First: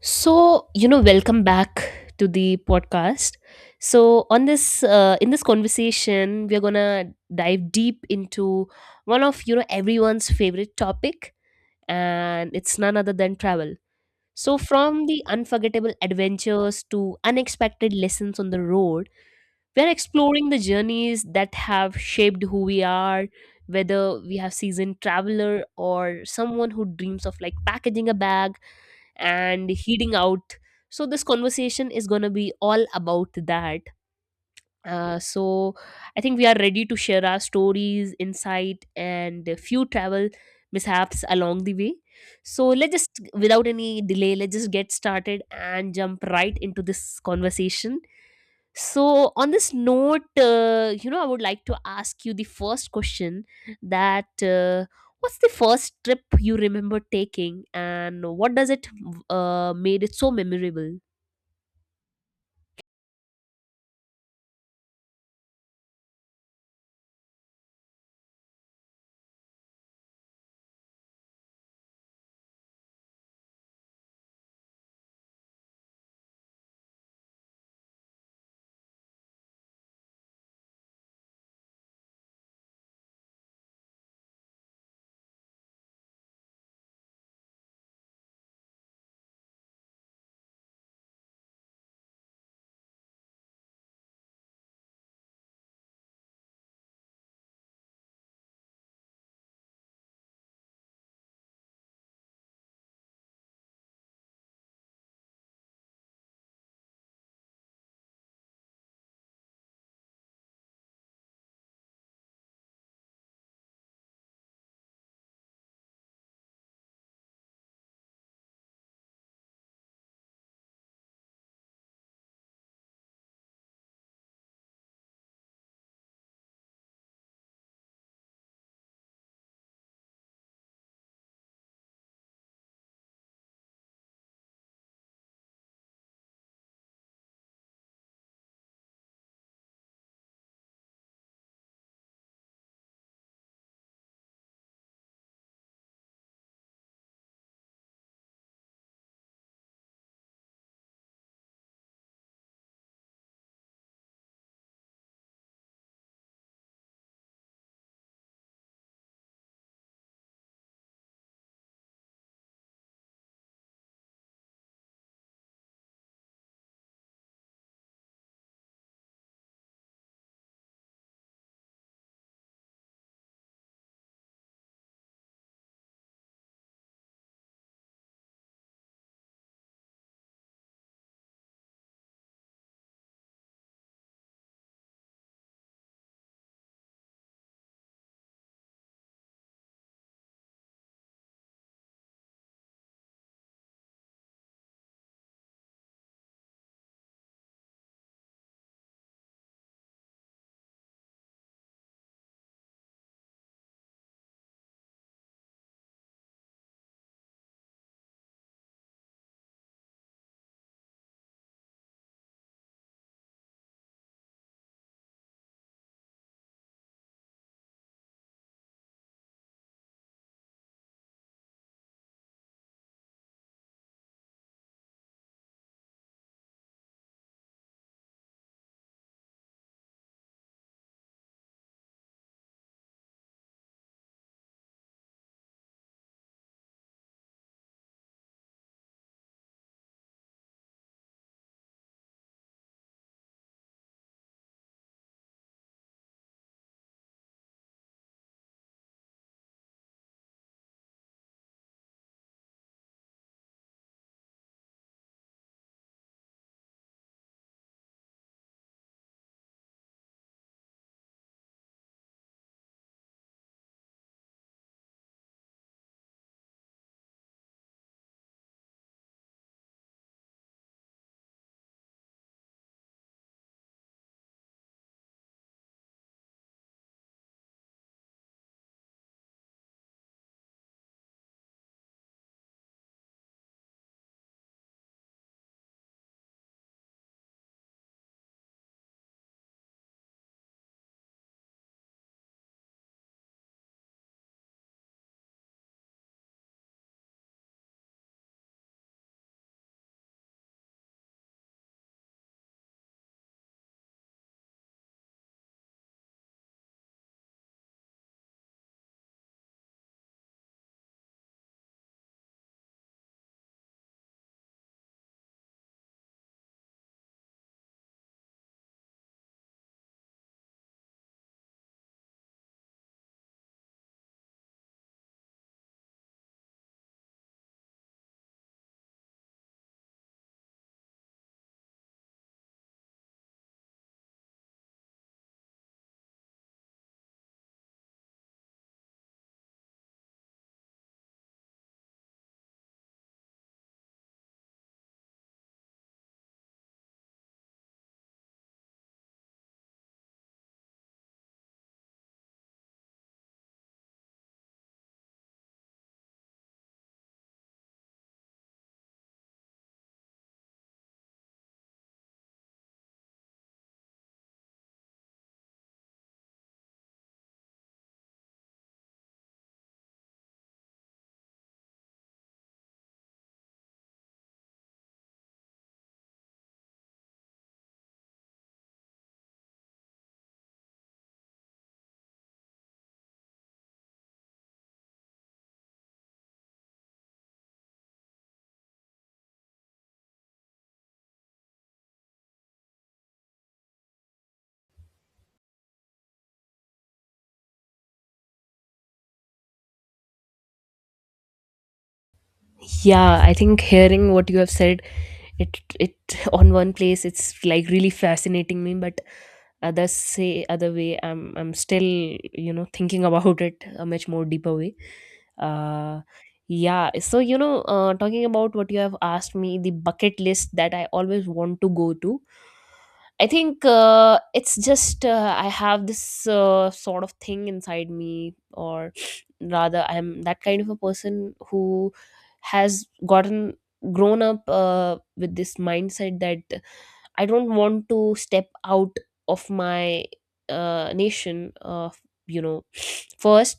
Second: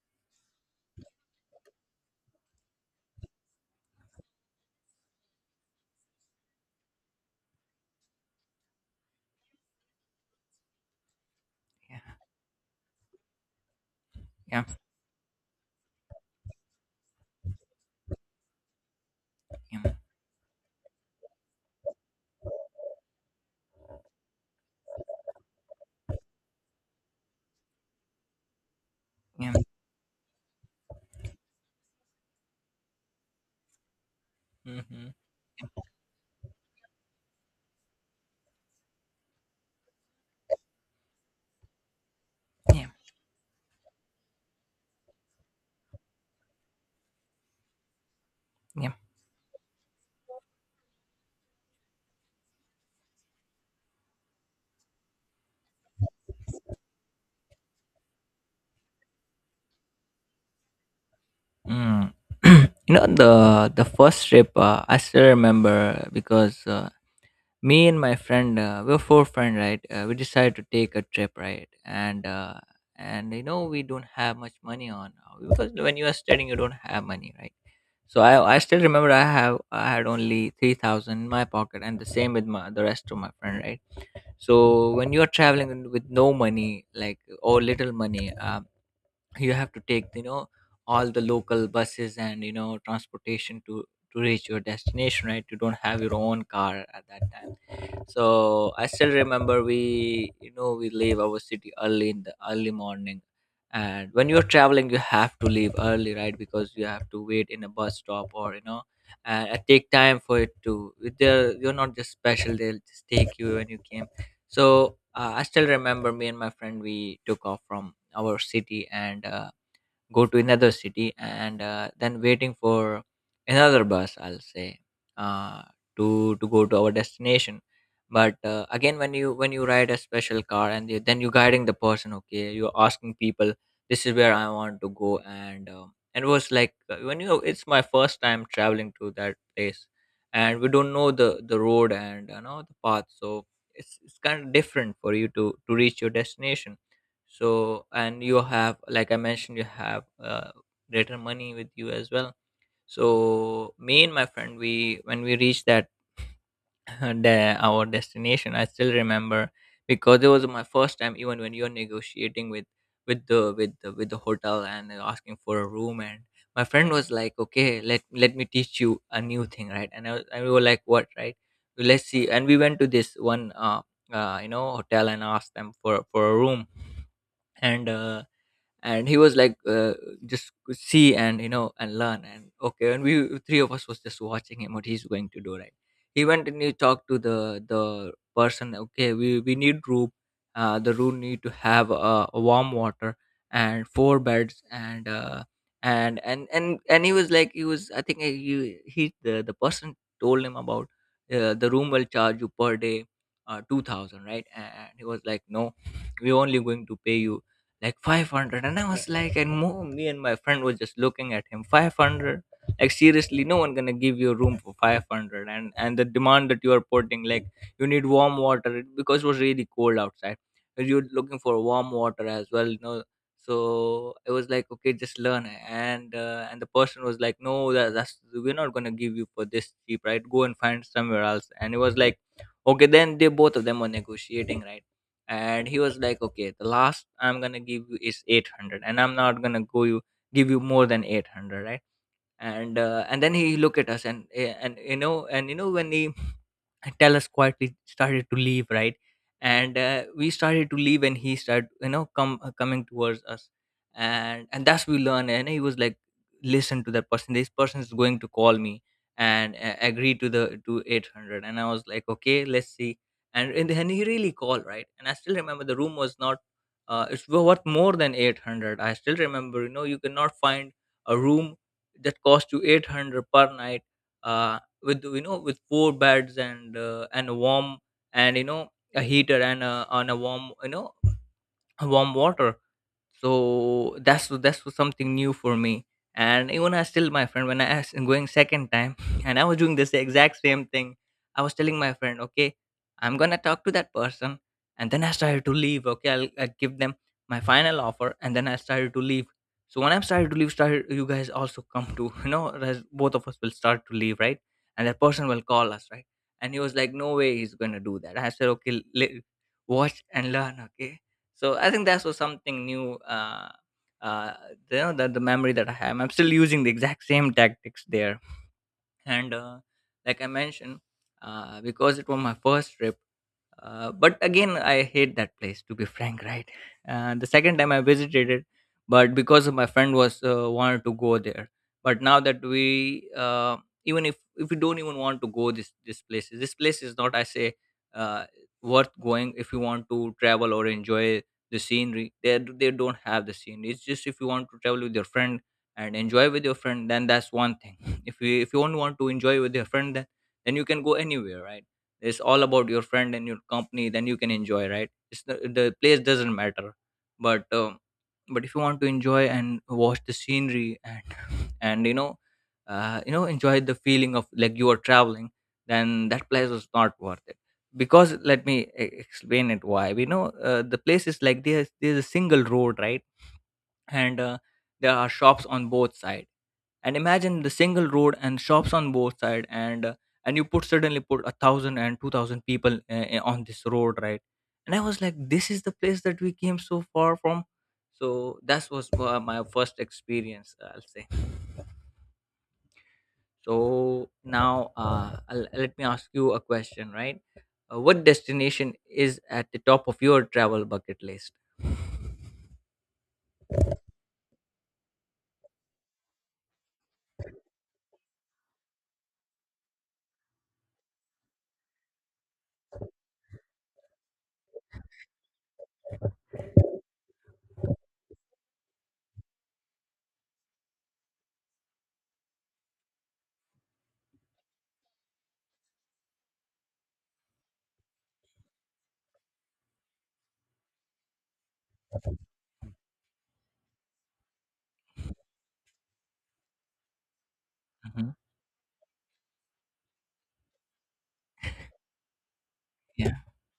So, you know, welcome back to the podcast. So, on this in this conversation, we are going to dive deep into one of, you know, everyone's favorite topic, Yeah, and it's none other than travel. So, yeah, from the unforgettable adventures to unexpected lessons on the road, we're yeah, exploring the journeys that have shaped who we are, whether we have seasoned traveler or someone who dreams of like packaging a bag yeah, and heading out. So this conversation is going to be all about that. mhm, So I think we are ready to share our stories insight and a few travel mishaps along the way. So yeah, let's just, without any delay, let's just get started and jump right into this conversation. yeah. So, on this note, I would like to ask you the first question, that what's the first trip you remember taking, and what does it made it so memorable? Mm. you know the the first trip, I still remember, because me and my friend, we were four friends, right. We decided to take a trip, right, and we don't have much money on because when you are studying you don't have money, right. So I still remember, I had only 3,000 in my pocket, and the same with my the rest of my friend, right. So when you are traveling with no money, like, or little money, you have to take, you know, all the local buses, and you know, transportation to reach your destination, right. You don't have your own car at that time, so I still remember, we, you know, we leave our city early, in the early morning. And when you're traveling you have to leave early, right, because you have to wait in a bus stop, or, you know, and it take time for it to, they're, you're not just special, they'll just take you when you came. So I still remember, me and my friend, we took off from our city, and go to another city, and then waiting for another bus, I'll say, uh, to go to our destination. But again, when you, when you ride a special car, and you, then you're guiding the person, okay, you're asking people, this is where I want to go. And and it was like, when you, it's my first time traveling to that place, and we don't know the road, and you know, the path. So it's kind of different for you to reach your destination. So, and you have, like I mentioned, you have greater money with you as well. So me and my friend, we, when we reached that our destination, I still remember, because it was my first time, even when you're negotiating with, with the hotel, and asking for a room. And my friend was like, okay, let me teach you a new thing, right. And we were like, what, right. Let's see. And we went to this one, you know, hotel, and asked them for a room. And and he was like, just see, and, you know, and learn, and okay. And we three of us was just watching him, what he's going to do, right. He went and he talked to the person, okay, we need room. The room need to have a warm water, and four beds, and and he was like, he was, I think, the person told him about, the room will charge you per day, 2000, right. And he was like, no, we're only going to pay you like 500. And I was like, and me and my friend was just looking at him, 500, like seriously, no one gonna give you a room for 500. And the demand that you are putting, like, you need warm water, because it was really cold outside, and you're looking for warm water as well, you know. So it was like, okay, just learn. And and the person was like, no, that's, we're not gonna give you for this cheap, right, go and find somewhere else. And it was like, okay, then they, both of them were negotiating, right. And he was like, okay, the last I'm gonna give you is 800, and I'm not gonna go you give you more than 800, right. And and then he look at us, and and, you know, and you know, when he, and Tellus quietly, started to leave, right? And we started to leave, and he started, you know, come, coming towards us. And that's we learn. And he was like, listen to that person, this person is going to call me and agree to the to 800. And I was like, okay, let's see. And then he really called, right? And I still remember the room was not, it's worth more than 800. I still remember, you know, you cannot find a room that cost you 800 per night, Uh, with, you know, with four beds, and a warm, and, you know, a heater, and on a warm, you know, a warm water. So that's was something new for me. And even, I still, my friend when I was going second time and I was doing this exact same thing, I was telling my friend, okay, I'm gonna talk to that person, and then I started to leave, okay, I'll give them my final offer, and then I started to leave. So when I started to leave, started, you guys also come to you know, both of us will start to leave, right. And that person will call us, right. And he was like, no way he's gonna do that. I said, okay, watch and learn, okay. So I think that was something new. Uh, you know, the memory that I have, I'm still using the exact same tactics there. And like I mentioned, because it was my first trip. But again, I hate that place, to be frank, right? The second time I visited it, but because of my friend was wanted to go there. But now that we even if we don't even want to go this place is not, I say, uh, worth going, if you want to travel or enjoy the scenery. They don't have the scenery. It's just, if you want to travel with your friend and enjoy with your friend, then that's one thing. If you don't want to enjoy with your friend, then you can go anywhere, right? It's all about your friend and your company, then you can enjoy, right. It's the place doesn't matter. But but if you want to enjoy and watch the scenery, and and you know, you know, enjoy the feeling of like you are traveling, then that place was not worth it. Because let me explain it, why. We know the place is like, there's a single road, right. And there are shops on both sides. And imagine the single road and shops on both side, and you put suddenly put a thousand and two thousand people on this road, right. And I was like, this is the place that we came so far from. So that was my first experience, I'll say. So now, let me ask you a question, right. What destination is at the top of your travel bucket list? Yeah, I think hearing what you have said, it on one place it's like really fascinating me, but others say other way. I'm still, you know, thinking about it a much more deeper way. uh yeah, so you know, talking about what you have asked me, the bucket list that I always want to go to, I think it's just I have this sort of thing inside me, or rather, I'm that kind of a person who has gotten grown up with this mindset that I don't want Mhm. to step out of my nation, you know, Yeah. first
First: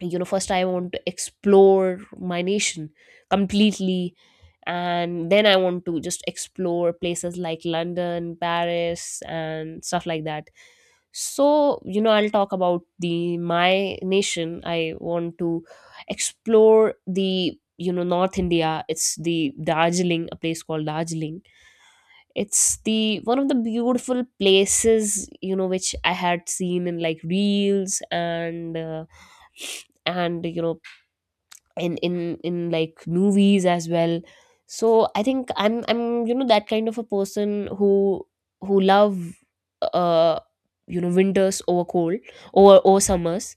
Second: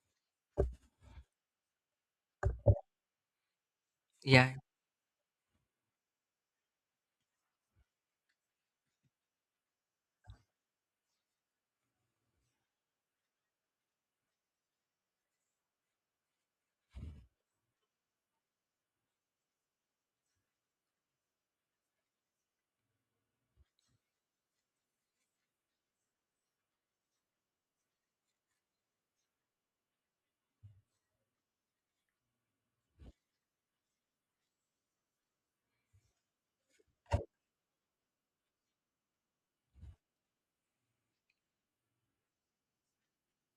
you know first I want to explore my nation completely, Yeah. and then I want to just explore places like London, Paris and stuff like that. So you know, I'll talk about the my nation. I want to explore the, you know, North India. It's the Darjeeling, a place called Darjeeling. It's the one of the beautiful places, you know, which I had seen in like reels and you know, in like movies as well. So I think I'm you know, that kind of a person who love uh you know, winters over cold over summers.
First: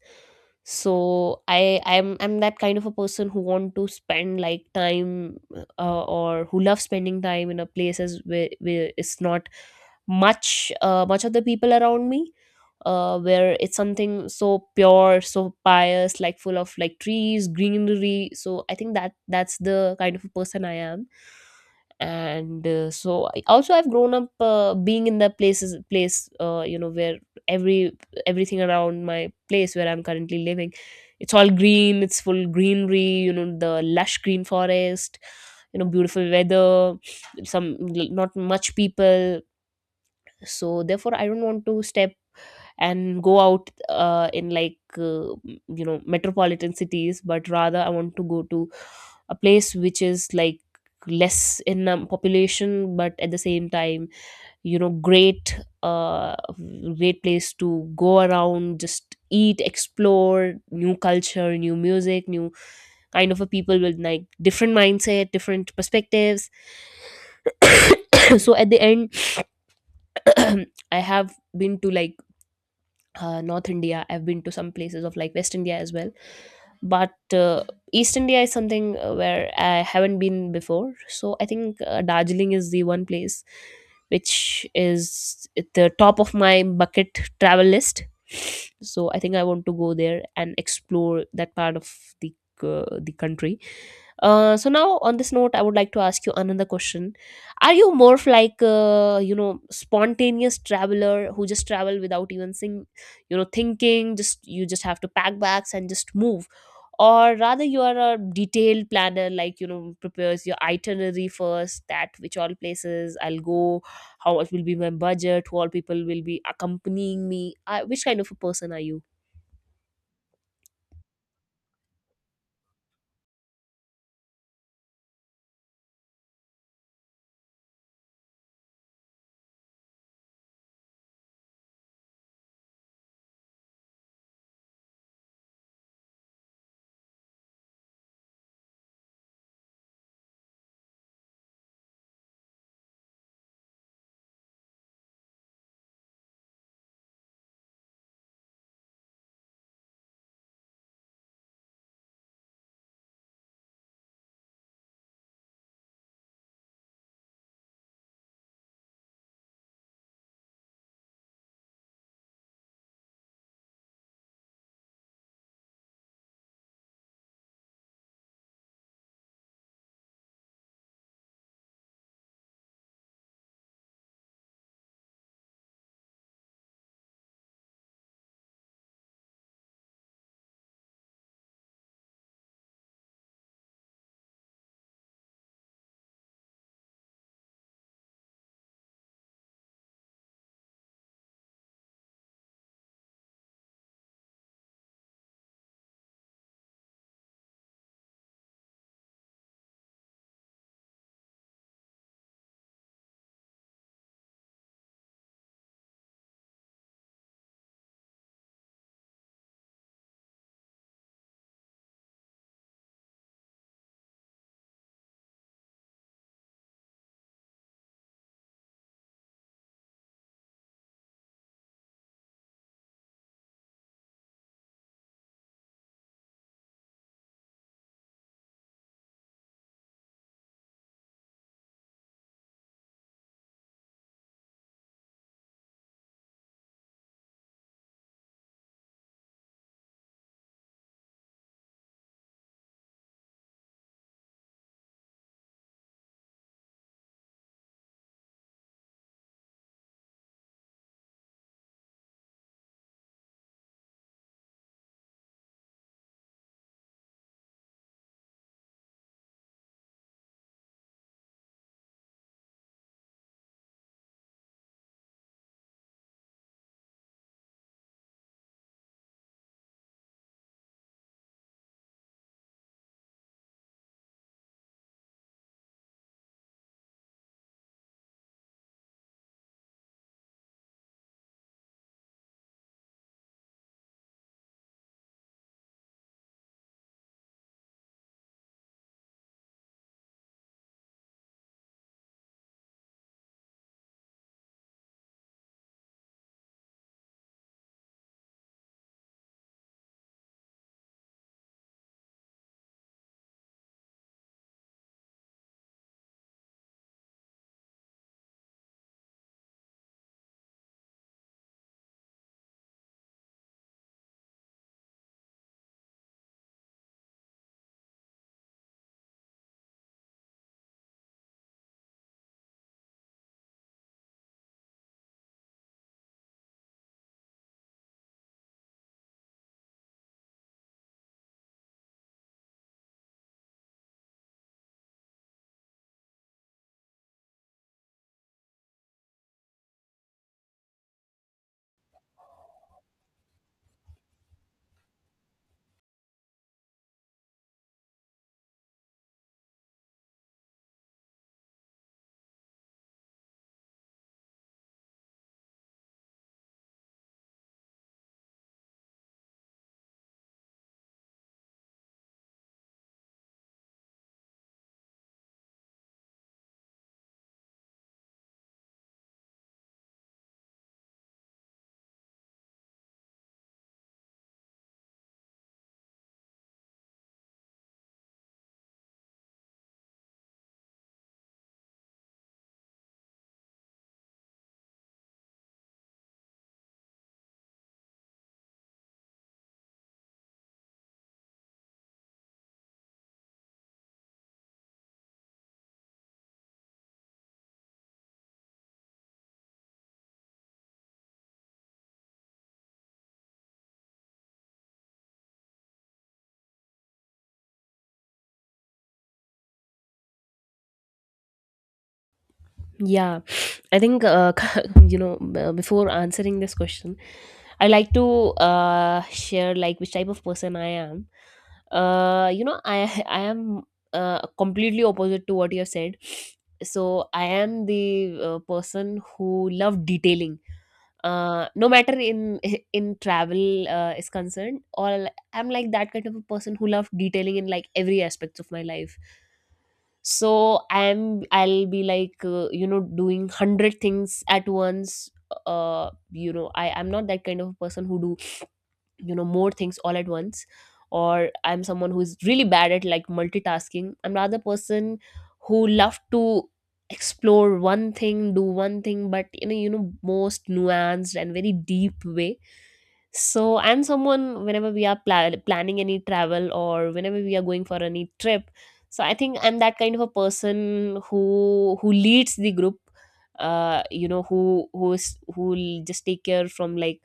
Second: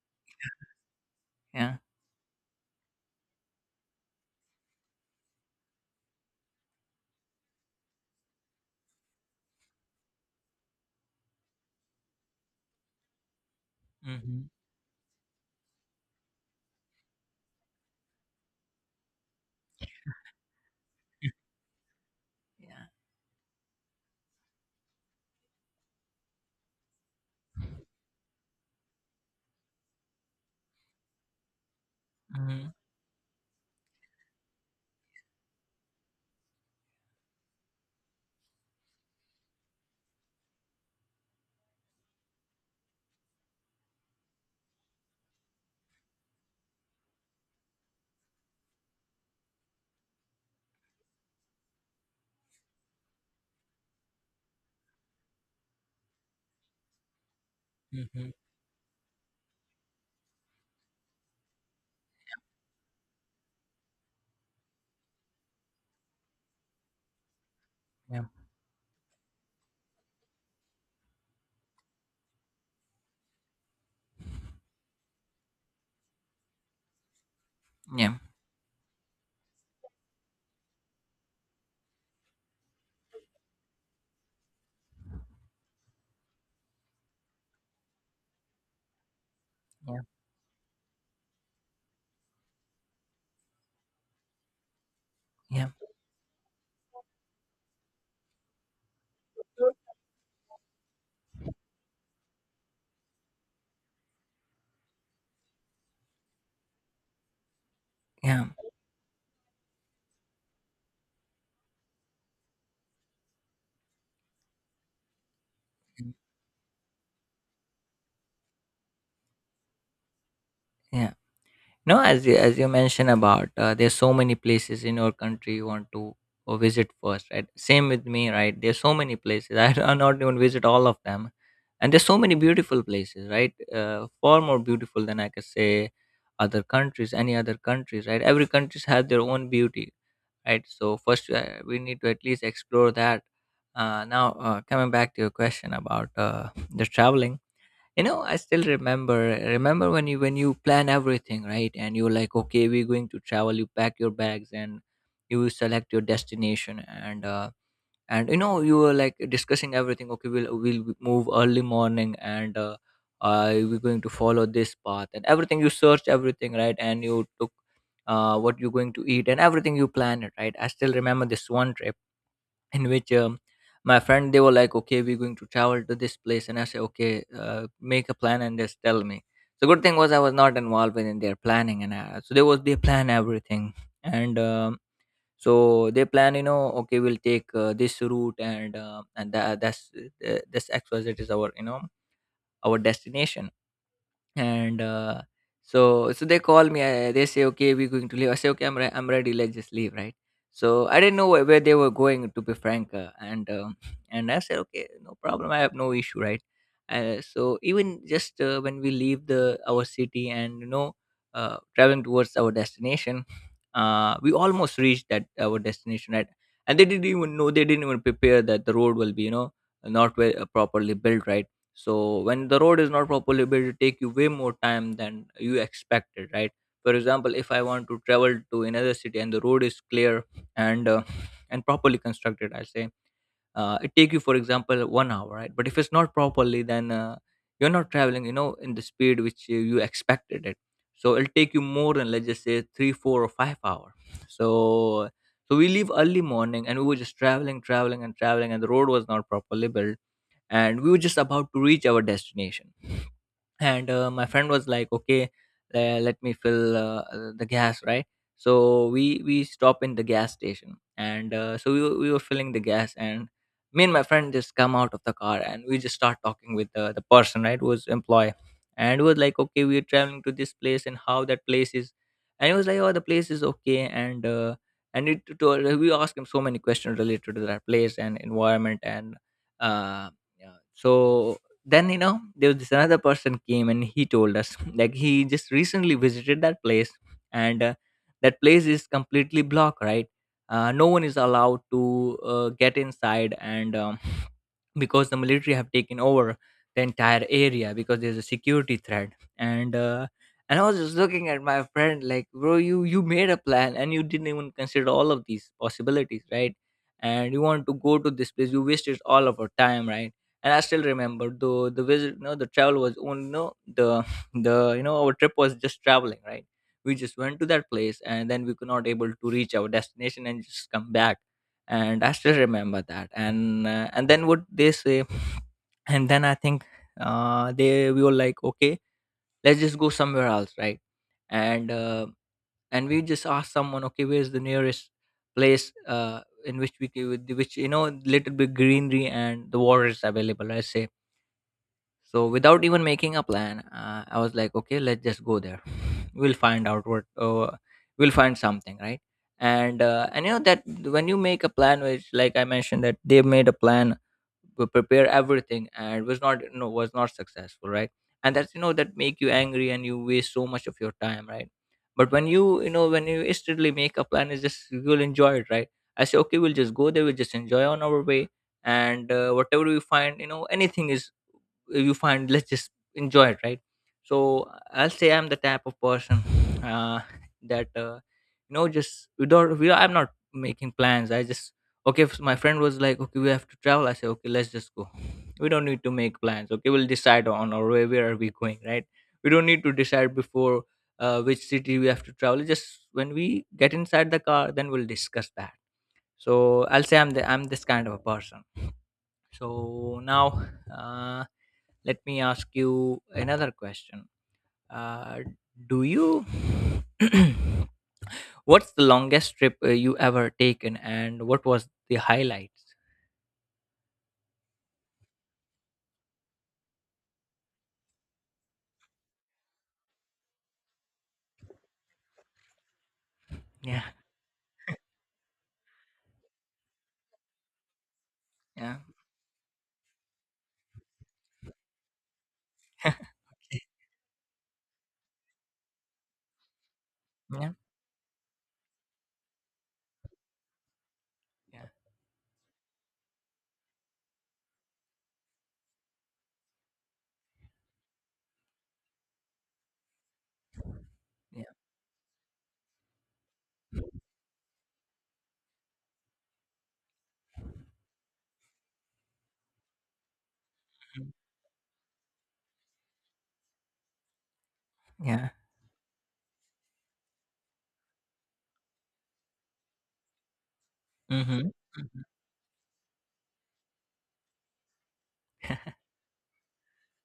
So Yeah. I'm that kind of a person who want to spend like time, or who loves spending time in a places where it's not much much of the people around me, where it's something Mm-hmm. so pure, so pious, like full of like trees, greenery. So I think that's the kind of a person I am. And Yeah. So also I've grown up being in the places place you know, where every everything around my place where I'm currently living, it's all green, it's full Mm-hmm. greenery, you know, the lush green forest, you know, beautiful weather, some, not much people. So therefore I don't want to step and go out in like you know, metropolitan cities, but rather I want to go to a place which is like less in population, but at the same time, you know, great place to go Mm-hmm. around, just eat, explore new culture, new music, new kind of a people with like different mindset, different perspectives. Yeah. So at the end, I have been to like North India, I've been to some places of like West India as well, but Yeah. East India is something where I haven't been before. So I think Darjeeling is the one place which is at the top of my bucket travel list. So I think I want to go Yeah. there and explore that part of the the country. So now, on this note, I Yeah. would like to ask you another question. Are you more of like, spontaneous traveler who just travel without even thinking? Just you just have to pack bags and just move, or rather you are a Yeah. detailed planner, like you know, prepares your itinerary first, that which all places I'll go, how much will be my budget, who all people Mm-hmm. will be accompanying me, which kind of a person are you? Yeah. No, as you mentioned about, there's so many places in your country you want to visit first, right? Same with me, right? There's so many places I do not even visit all of them, and there's so many beautiful places, right? Far more beautiful than I could say, other countries, any other countries, right? Every countries has their own beauty, right? So first, we need to at least explore that. Now, coming back to your question about the traveling. You know, I still remember, when you plan everything, right, and you're like, okay, we're going to travel, you pack your bags, and you select your destination, and and, you know, you were like discussing everything, okay, we'll move early morning, and we're going to follow this path, and everything you searched everything, right. And you took, what you're going to eat, and everything, you planned it, right. I still remember this one trip in which, my friend, they were like, okay, we're going to travel to this place. And I said, okay, make a plan and just tell me. The good thing was, I was not involved in their planning. And so they was, they plan everything. And so they plan, you know, okay, we'll take, this route, and that's, this XYZ is our, you know, our destination. And so they call me. I, they say, "Okay, we're going to leave." I say, "Okay, I'm ready. Let's just leave, right?" So I didn't know where they were going, to be frank. And and I said, "Okay, no problem. I have no issue, right?" So even just when we leave the our city and traveling towards our destination, we almost reached that our destination, right? And they didn't even know. They didn't even prepare that the road will be, not well, properly built, right? So when the road is not properly built, it take you way more time than you expected, right? For example, if I want to travel to another city and the road is clear and and properly constructed, I say it take you for example 1 hour, right? But if it's not properly, then you're not traveling, you know, in the speed which you expected it. So it'll take you more than, let's just say, 3 4 or 5 hour. So so we leave early morning and we were just traveling, traveling and traveling, and the road was not properly built, and we were just about to reach our destination. And my friend was like, okay, let me fill the gas, right? So we stop in the gas station, and so we were filling the gas. And me and my friend just come out of the car, and we just start talking with the person, right, who was employee. And we was like, okay, we're traveling to this place and how that place is. And he was like, oh, the place is okay. And we asked him so many questions related to that place and environment and uh, yeah. So then, you know, there was this another person came and he told us like he just recently visited that place. And that place is completely blocked, right? No one is allowed to get inside. And because the military have taken over the entire area because there's a security threat. And uh, and I was just looking at my friend like, bro, you made a plan and you didn't even consider all of these possibilities, right? And you want to go to this place, you wasted all of our time, right? And I still remember, though, the travel was only, no the the you know our trip was just traveling, right? We just went to that place and then we could not able to reach our destination and just come back. And I still remember that. And then what they say, and then I think they we were like, okay, let's just go somewhere else, right? And uh, and we just asked someone, okay, where's the nearest place in which we can, which, you know, little bit greenery and the water is available. I say, so without even making a plan, I was like, okay, let's just go there. We'll find out what we'll find something, right? And you know that when you make a plan, which, like I mentioned, that they made a plan to prepare everything and was not, you know, was not successful, right? And that's, you know, that make you angry and you waste so much of your time, right? But when you instantly make a plan, is just you'll enjoy it, right? I say, okay, we'll just go there, we'll just enjoy on our way, and whatever we find, you know, anything is you find, let's just enjoy it, right? So I'll say I'm the type of person uh, that you know, just without we I'm not making plans. I just, okay, if my friend was like, okay, we have to travel, I say, okay, let's just go. We don't need to make plans. Okay, we'll decide on our way where are we going, right? We don't need to decide before which city we have to travel. Just when we get inside the car, then we'll discuss that. So I'll say I'm this kind of a person. So now, uh, let me ask you another question. uh, do you what's the longest trip you ever taken and what was the highlights? Yeah, I think you know, before answering this question, I like to share like which type of person I am. You know, I I am Yeah. Completely opposite to what you have said. So I am the Yeah. person who love detailing. No matter in in travel is concerned, or I'm like that kind of a person who love detailing in Yeah, like every aspects of my life. So I'll yeah, be like you know, doing 100 things at once. You know, I'm not that kind of a person who do, you know, more things all at once, or yeah. I'm someone who's really bad at like multitasking. I'm rather person who love to explore one thing, do one thing, but in a, you know, most Mm, nuanced and very deep way. So I'm someone, whenever we are yeah. Planning any travel or whenever we are going for any trip, so I think I'm that kind of a person Mm-hmm. who leads the group, you know, who who will just take care, from like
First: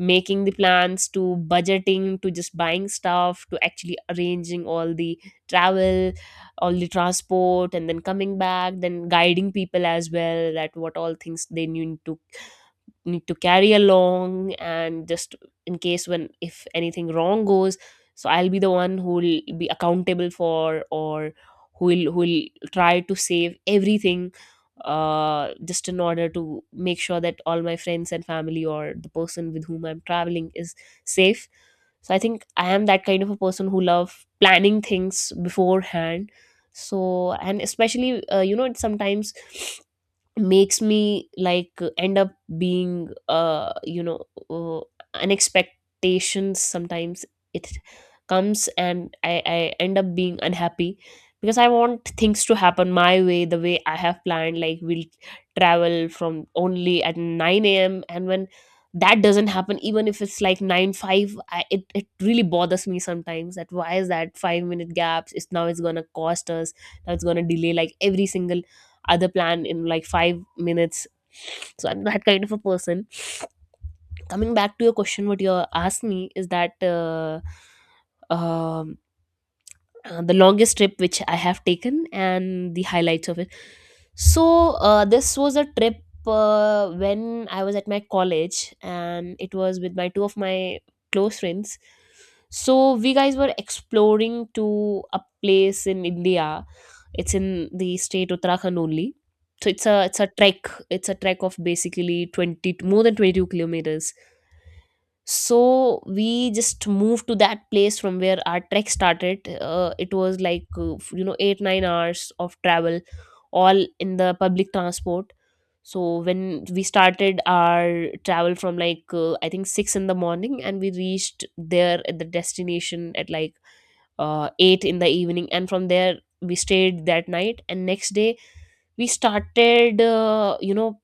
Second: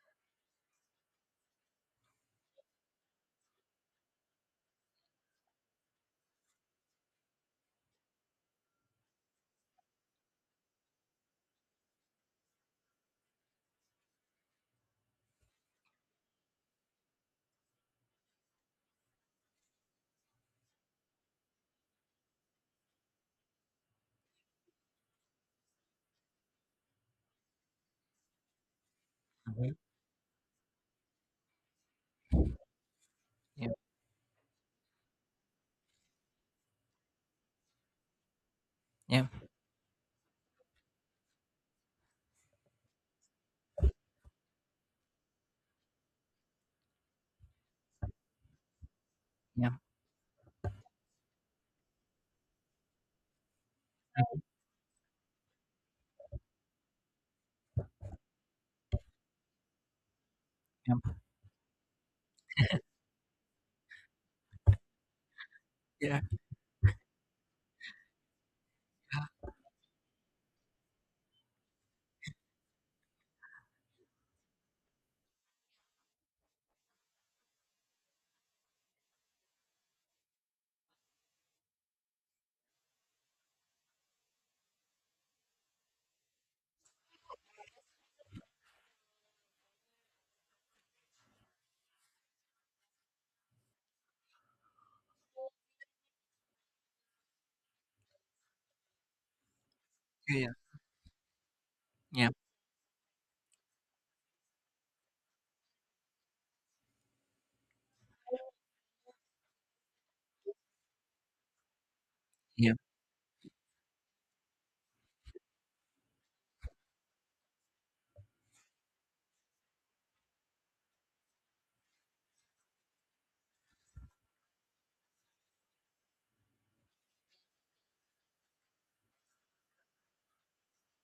making the plans, to budgeting, to just buying stuff, to actually arranging all the travel, all the transport, and then coming back, then guiding people as well, that what all things they need to carry along, and just in case when if anything wrong goes, so I'll be the one who will be accountable for, or who will try to save everything, just in order to make sure that all my friends and family, or the person with Mm-hmm. whom I'm traveling, is safe. So I think I am that kind of a person Yeah. who love planning things beforehand. So, and especially you know, Yeah. sometimes makes me like end up being uh, an expectation sometimes. It comes, and Yeah. I end up being unhappy, because I want things to happen my way, the way I have planned, like we'll travel from only at 9 a.m., and when that doesn't happen, even if it's like 9 5, it really bothers me sometimes, that why is that 5 minute gaps, it's now it's gonna Yeah. cost us, now it's gonna delay like every single other plan in like 5 minutes. So I'm that kind of a person. Coming back to your question, what you asked me, is that um the longest trip which I have taken, and the highlights of it. So this was a trip when I was at my college, and it was with my two of my close friends. So we guys were exploring to a place in India. It's in the state Uttarakhand only. So it's a trek. It's a trek of Yeah. basically Yeah. twenty more than 22 kilometers. So we just moved to that place from where our trek started. It was like you know, 8 9 hours of Yeah. travel, all in the public transport. So when we started our travel from like I think 6 in the morning, and we reached there at the destination at like 8 in the evening, and from there we stayed that night, and next day we started, you know,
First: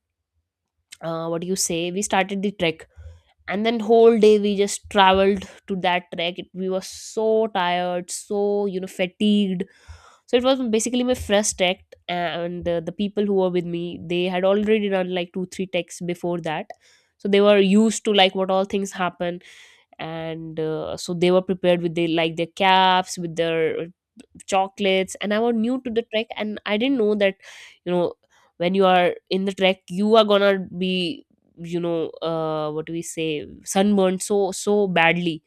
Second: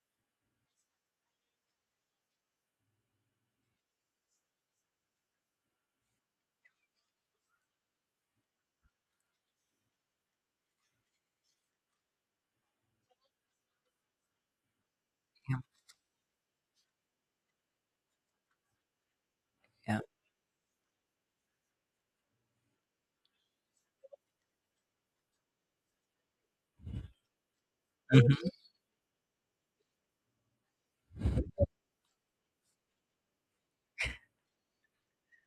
what do you say we started the trek. And then whole day we just traveled to that trek. We were so tired, so you know, fatigued. So it was basically my first trek. And the people who were with me, they had already done like two Yeah. three Yeah. treks before that. So they were used to like what all things happen. Yeah. And so they were prepared with their like their caps, with their chocolates, and I was new to the trek, and I didn't know that, you know, Mm-hmm. when you are in the trek, you are gonna be, you know, what do we say sunburned so so badly.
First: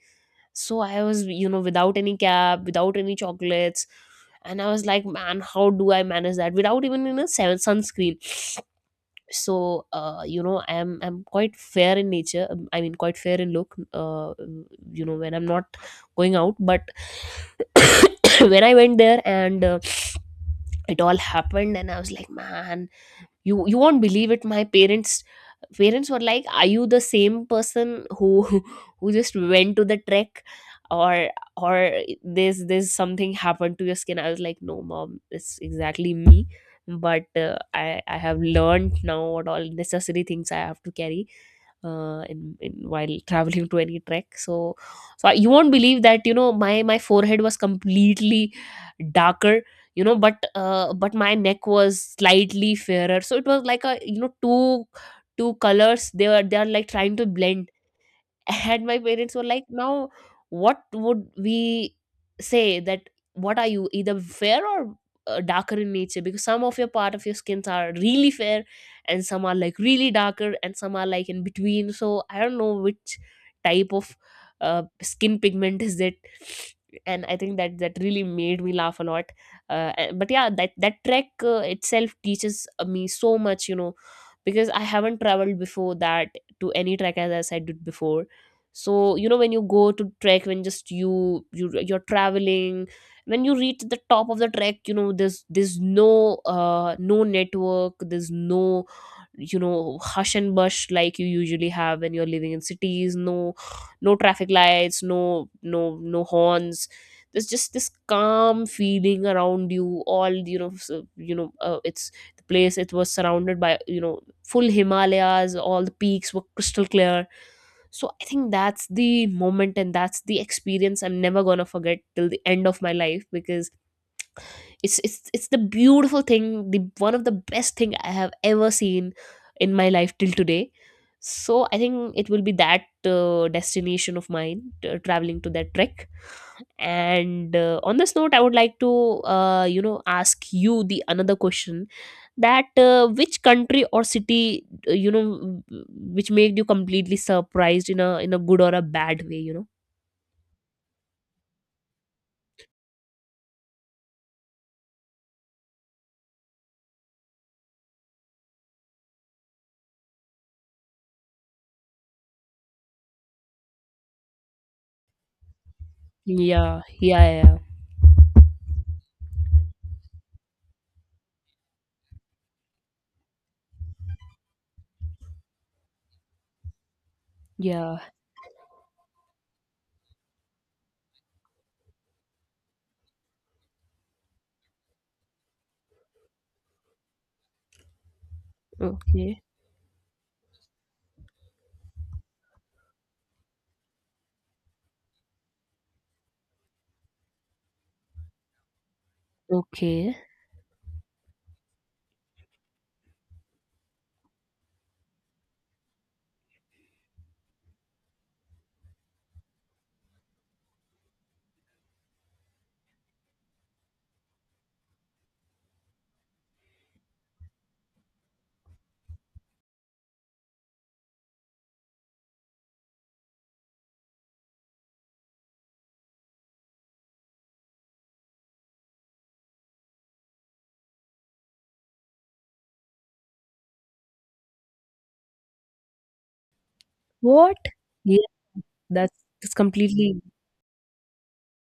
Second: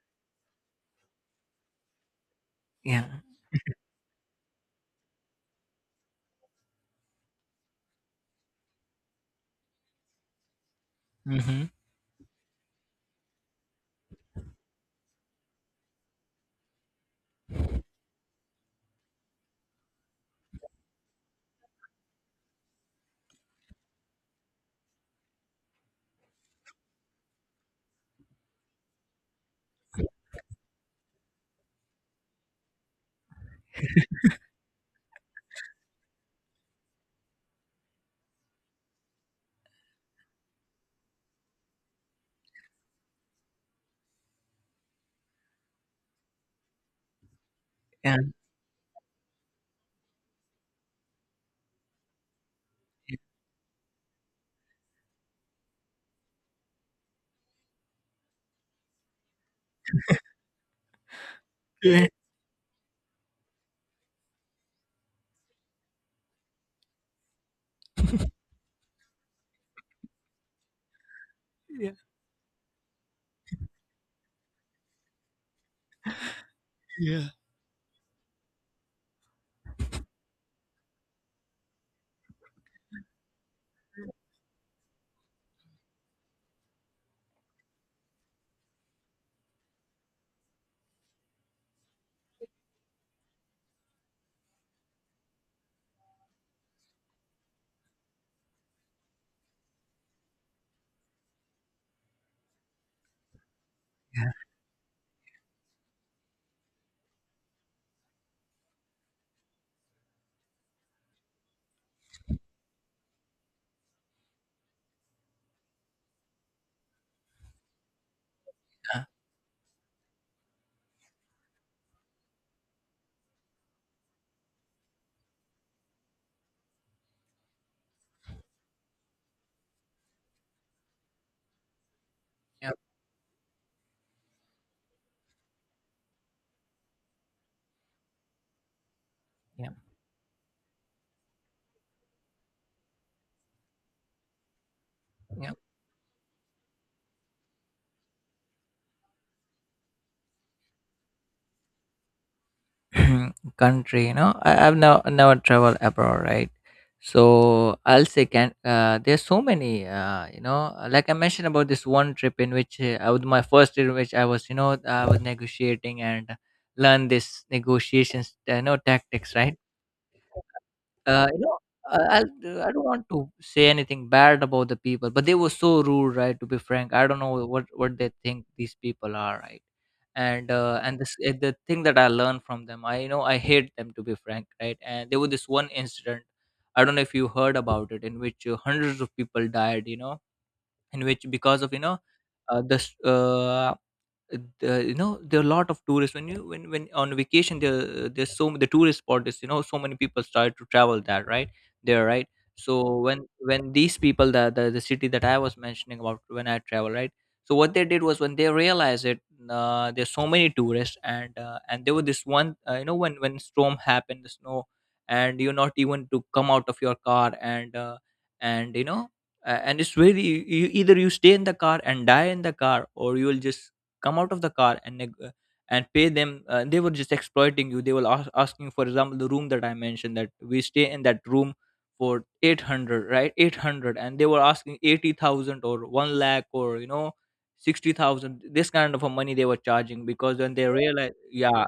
So I was, you know, without any cap, without Yeah. any chocolates, and I was like, man, how do I manage that without even in a sunscreen. So you know, I'm quite Mm-hmm. fair in nature, I mean quite fair in look, you know, when I'm not going out. But when I went there, and it all happened, and I was like, man, you won't believe it, my parents were like, are you the same person who who just went to the trek, or or this something happened to your skin? I was like, no mom, it's exactly me. But I have learned now what all necessary things I have to carry in while traveling to any trek. So so you won't believe that, you know, my forehead was Yeah. completely darker. You know, but my neck was slightly fairer, so it was like a, two colors. They were, they are like trying to blend. And my parents were like, "Now what would we Yeah. say that? What are you, either fair or darker in nature? Because some of your part of your skins are really fair, and some are like really darker, and some are like in Yeah. between. So I don't know which type of skin pigment is it." And Yeah. I think that really made me laugh a lot. But yeah, that trek itself teaches me so much, you know, because I haven't traveled before that to any trek, as I said it before. So you know, when you go to trek, when just you're traveling, when you reach the top of the trek, you know, there's no no network, there's no, you know, hush and bush like you usually have when you're living in cities. No no traffic lights, no no horns. There's just this calm feeling around you all, you know. You know, it's the place. It was surrounded by, you know, full Himalayas. All the peaks were crystal clear. So I think that's Yeah. the moment, and that's the experience I'm never gonna forget till the end of my life, because it's the beautiful thing, the one of the best thing I have ever seen in my life till today. So I think it will be Yeah. that destination of mine, traveling to that trek. And On this note, I would like to Yeah. Ask you the another question, that which country or city, you know, Yeah. Which made you completely surprised in a good or a bad way, you know. Country, you know, I've never traveled abroad, right? So I'll say can there's so many uh, you know like I mentioned about this one trip in which I was my first trip in which I was, you know, I was negotiating and yeah learn yeah this yeah negotiations tactics, right? uh, you know I'll, I do not want to say anything bad about the people, but they were so rude, right? To be frank, I don't know what Yeah. they think these people are, right? And this the thing that I learned from them, I, you know, I hate them, to be frank, right? And there was this one incident, I don't know if you heard about it, in which hundreds of Okay. people died, you know, in which because of, you know, uh, this uh, you know, there are a lot of tourists when you when on vacation. There there's the tourist spot is, you know, so many Okay. people start to travel that, right? there right So when these people, that the city that I was mentioning about, when I travel, right? So what they did was when they realized it, there's so many tourists, and there was this one you know, when storm happened, the snow, and you're not even to come out of your car, and you know and it's very, you- either you stay in the car and die in the car, or you will just come out of the car and pay them. They were just exploiting you. They were asking, for example, the room that I mentioned that we stay in, that room for 800, right, 800, and they were asking 80,000 or 1 lakh, or you know, What? Yeah, 60,000, this kind of a that's money they that's were charging completely. because when they realized yeah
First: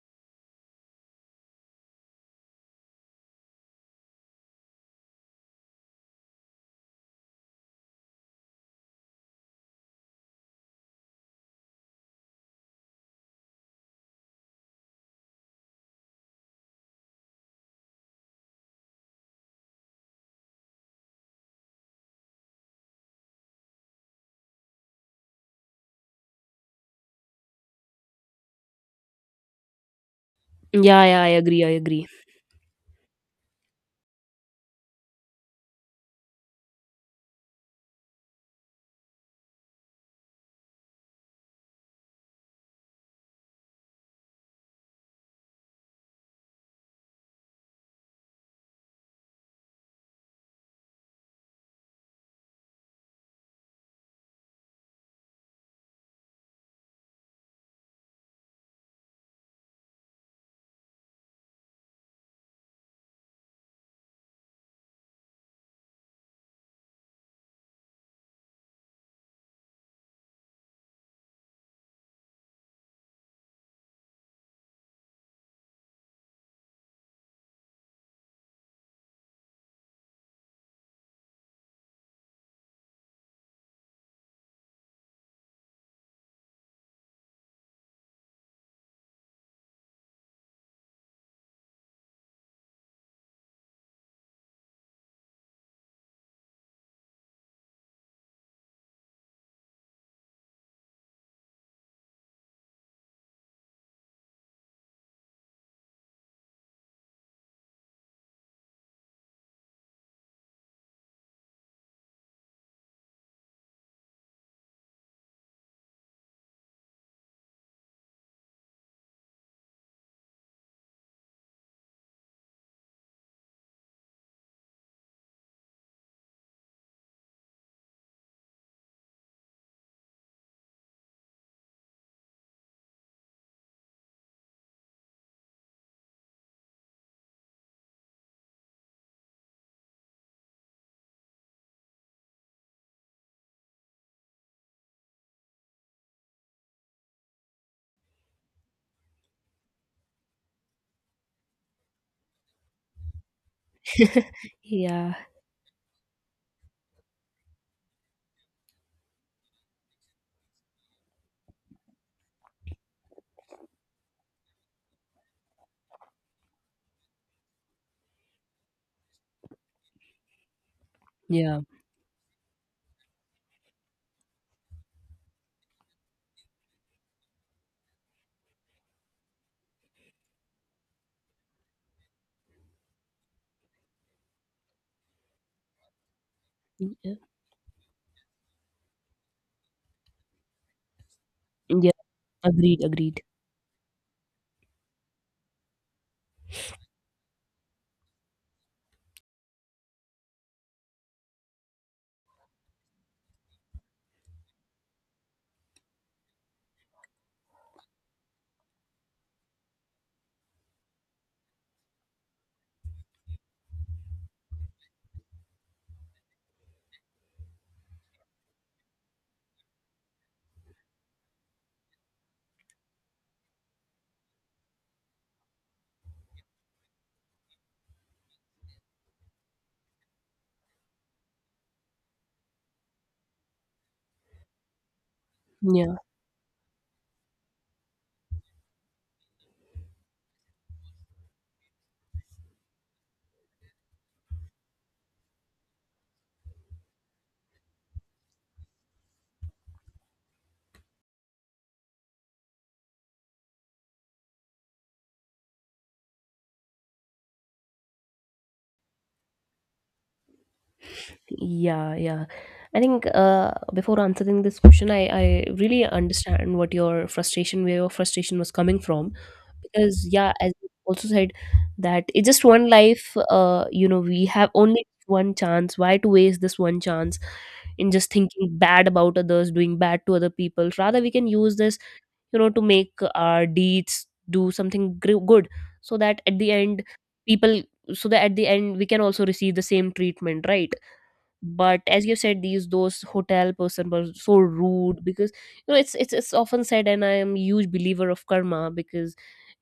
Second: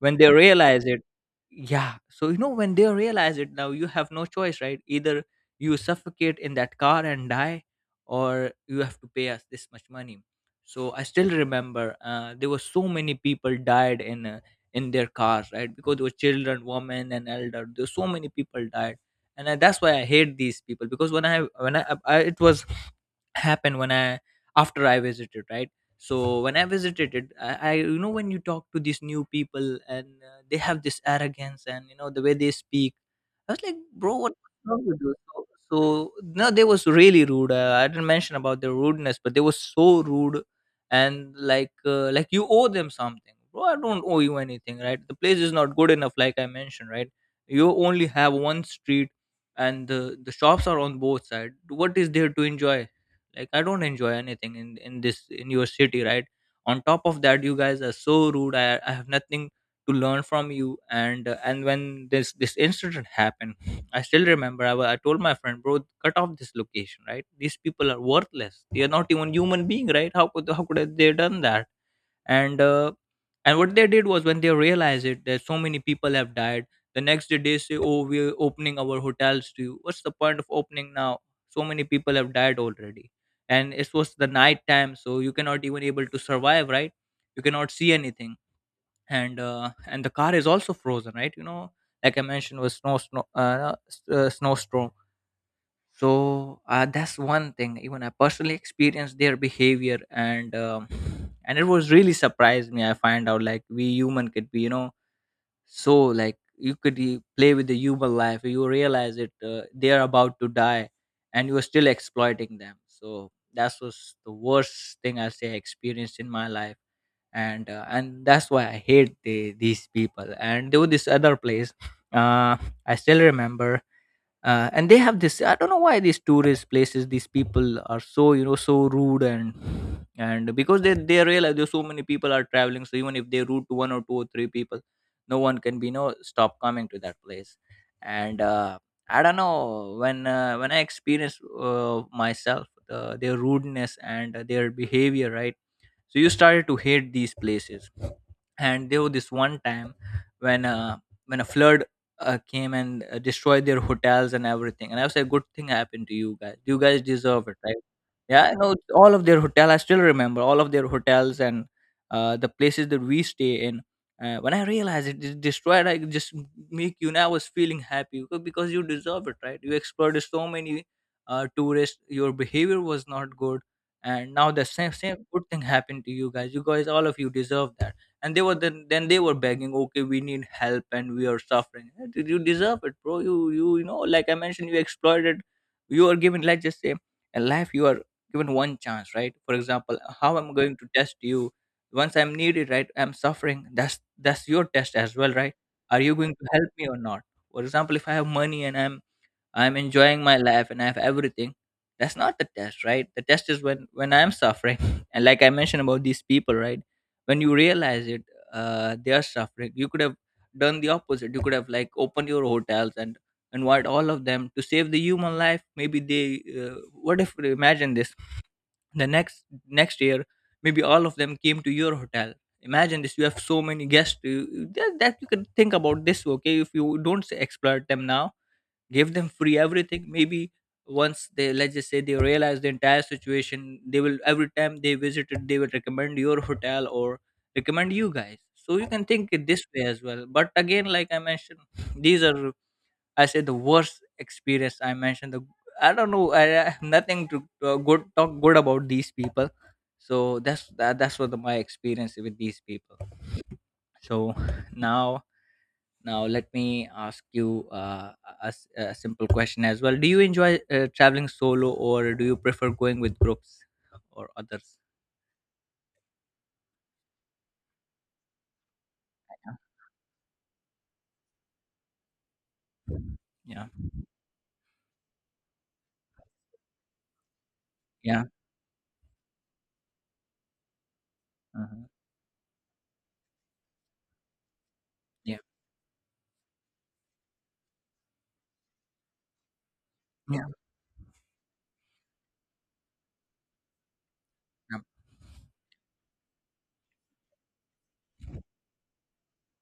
when they realize it yeah so you know when they realize it, now you have no choice, right? Either you suffocate in that car and die, or you have to pay us this much money. So I still remember, there were so many people died in their cars, right? Because there were children, women and elder, there were so many people died. That's why I hate these people. Because when I I it was happened when I after I visited, right? So when I visited it, I, you know, when you talk to these new people, and they have this Yeah. yeah i agree arrogance i and, you agree know, the way they speak, I was like, bro, what's wrong with you? So no, they was really rude. I didn't mention about their rudeness, but they were so rude, and like you owe them something, bro. I don't owe you anything, right? The place is not good enough, like I mentioned, right? You only have one street, and the shops are on both sides. What is there to enjoy? Like, I don't enjoy anything in this in your city, right? On top of that, you guys are so rude. I have nothing to learn from you. And when this incident happened, I still remember I told my friend, bro, cut off this location, right? These people are worthless. They are not even human being, right? How could how could have they done that? And uh, and what they did was when they realized it that so many people have died, the next day they say, oh, we're opening our hotels to you. What's the point of opening now? So many people have died already. And it was the night time, so you cannot even able to survive, right? You cannot see anything. And and the car is also frozen, right? You know, like I mentioned, was snowstorm. So that's one thing. Even I personally experienced their behavior. And it was really surprised me. I find out like we human could be, you know, so like you could play with the human life. You realize it, they are about to die, and you're still exploiting them. So that was the worst thing, I say, I experienced in my life. And that's why I hate these people. And there was this other place, uh, I still remember, and they have this, I don't know why these tourist places, these people are so, you know, so rude. And because they realize there's so many people are traveling, so even if they rude to one or two or three people, no one can be no stop coming to that place. And I don't know when I experience myself their rudeness and their behavior, right? So you started to hate these places. And there was this one time when a flood came and destroyed their hotels and everything. And I yeah was like, good thing happened to you guys, you guys deserve it, right? Yeah, no, all of their hotel, I still remember, all of their hotels and the places that we stay in, when I realized it is destroyed, I just make, you know, I was feeling happy because you deserve it, right? You exploited so many yeah tourists, your behavior was not good. And now the same good thing happened to you guys, you guys, all of you deserve that. And they were, then they were begging, okay, we need help and we are suffering. Eh, did you deserve it, bro? You you know, like I mentioned, you exploited. You are given, let's just say, in life, you are given one chance, right? For example, how I'm going to test you? yeah Once I'm needed, Agreed, right, I'm agreed. suffering, that's your test as well, right? Are you going to help me or not? For example, if I have money and I'm enjoying my life and I have everything. That's not the test, right? The test is when I'm suffering, and like I mentioned about these people, right? When you realize it, they are suffering. You could have done the opposite. You could have like opened your hotels and invite all of them to save the human life. Maybe they. Uh, what if imagine this? The next year, maybe all of them came to your hotel. Imagine this. You have so many guests. That that you can think about this. Okay, if you don't exploit them now, give them free everything, maybe once they, let's just say, they realize the entire situation, they will, every time they visited, they will recommend your hotel or recommend you guys. So you can think it this way as well. But again, like I mentioned, these are, I say, the worst experience I mentioned. The I don't know, I have nothing to good talk good about these people. So that's that's what my experience with these people. So now, now, let me ask you a simple question as well. Do you enjoy traveling solo Yeah, or yeah. do you prefer I going think with groups before or answering this others? question, I really understand what your frustration, where your frustration was coming from. Because, yeah, as you also said, that it's just one life, Yeah. you know, we have only one chance. Why to waste this one chance in just Yeah. thinking bad about others, doing bad to other people? Rather, we can use this, Hmm. you know, to make our deeds do something Yeah. good, so that at the end, people, so that at the end, we can also receive the same Yeah. treatment, right? But as you said, these those hotel person was so Yeah. rude because, you know, it's often said, and I am huge believer of karma, because,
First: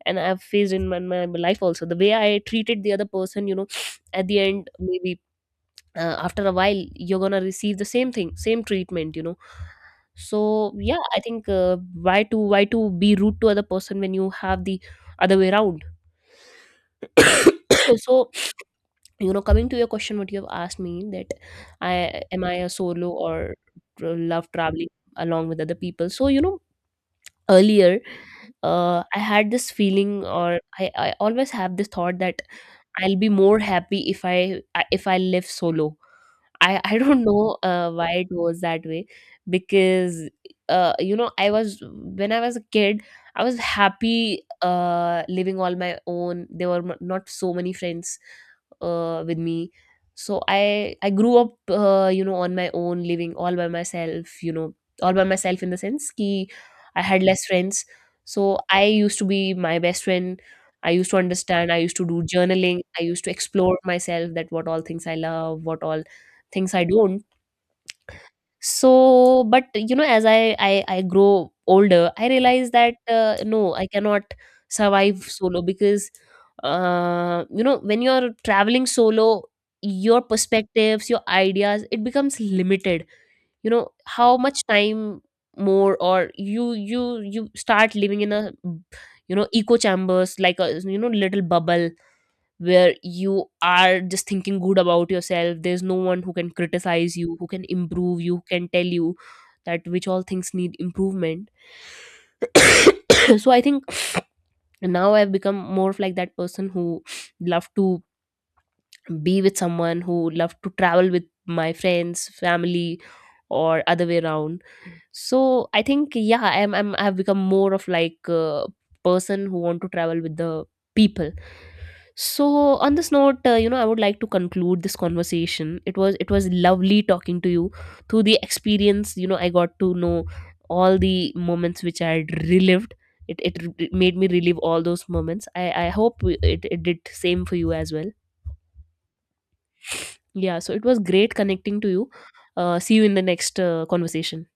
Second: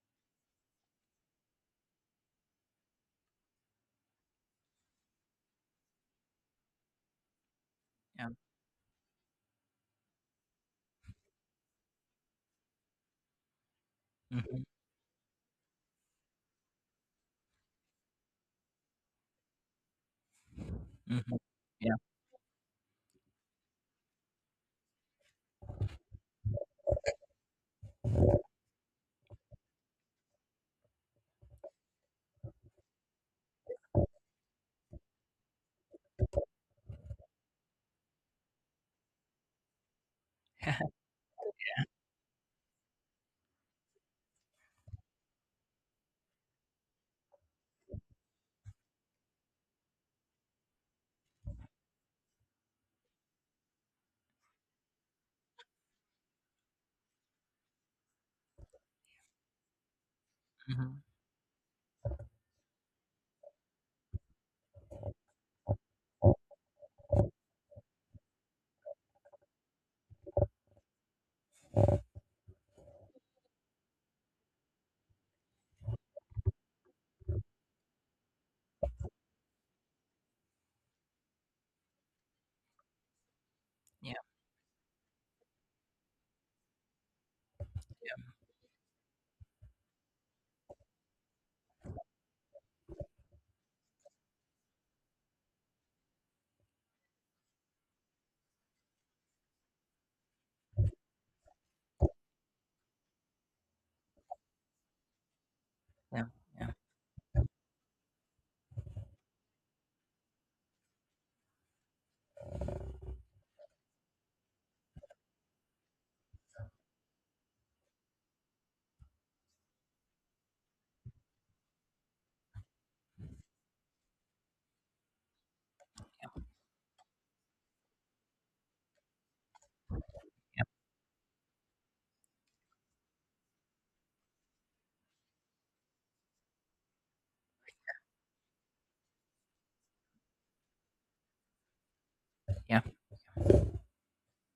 and I've faced in my, my life also, the way I treated the other person, you know, at the end maybe, after a while, you're gonna receive the same Yeah. thing, same treatment, you know. So yeah, I think, why to be rude to other person when you have Hmm. the other way around. so you know, coming to your question, what you have asked me, Hmm. that i Yeah. I a solo, or love traveling along with other people. So you know, earlier, I had this feeling, or I always have this thought that I'll be more happy if if I live solo. I don't know why it was that way. Because, you know, I was when I was a kid, I was happy, living all my own. There were not so many friends with me, so I grew up, you know, on my own, living all by myself. You know, all by myself in the sense ki I had less friends. So I used to be my best friend. Hmm. I used to understand. I used to do journaling. I used to explore myself, that what all things I love, what all things I don't. So, but you know, as I grow older, I realize that, no, I cannot survive solo because, you know, when you're traveling solo, your perspectives, your ideas, it becomes limited. You know, Yeah. how much time more, or you start living in a, you know, echo chambers, like a, you know, little bubble, where you are just thinking good about yourself. There's no one who can criticize you, who can improve you, who can tell you that which all things need improvement. so I think now I've become more of like Yeah. that Yeah. person who love to be with someone, who love to travel with my friends, family, or other way around. So I think, yeah, I have become more of like a person who want to travel with the people. So on this note, you know, I would like to conclude this conversation. It was, it was lovely talking to you through the experience. You know, I got to know Yeah. all the moments which I had relived. It made me relive all those moments. I hope it, it did same for you as well. Yeah. So it was great connecting to you. Yeah. See you in the next conversation.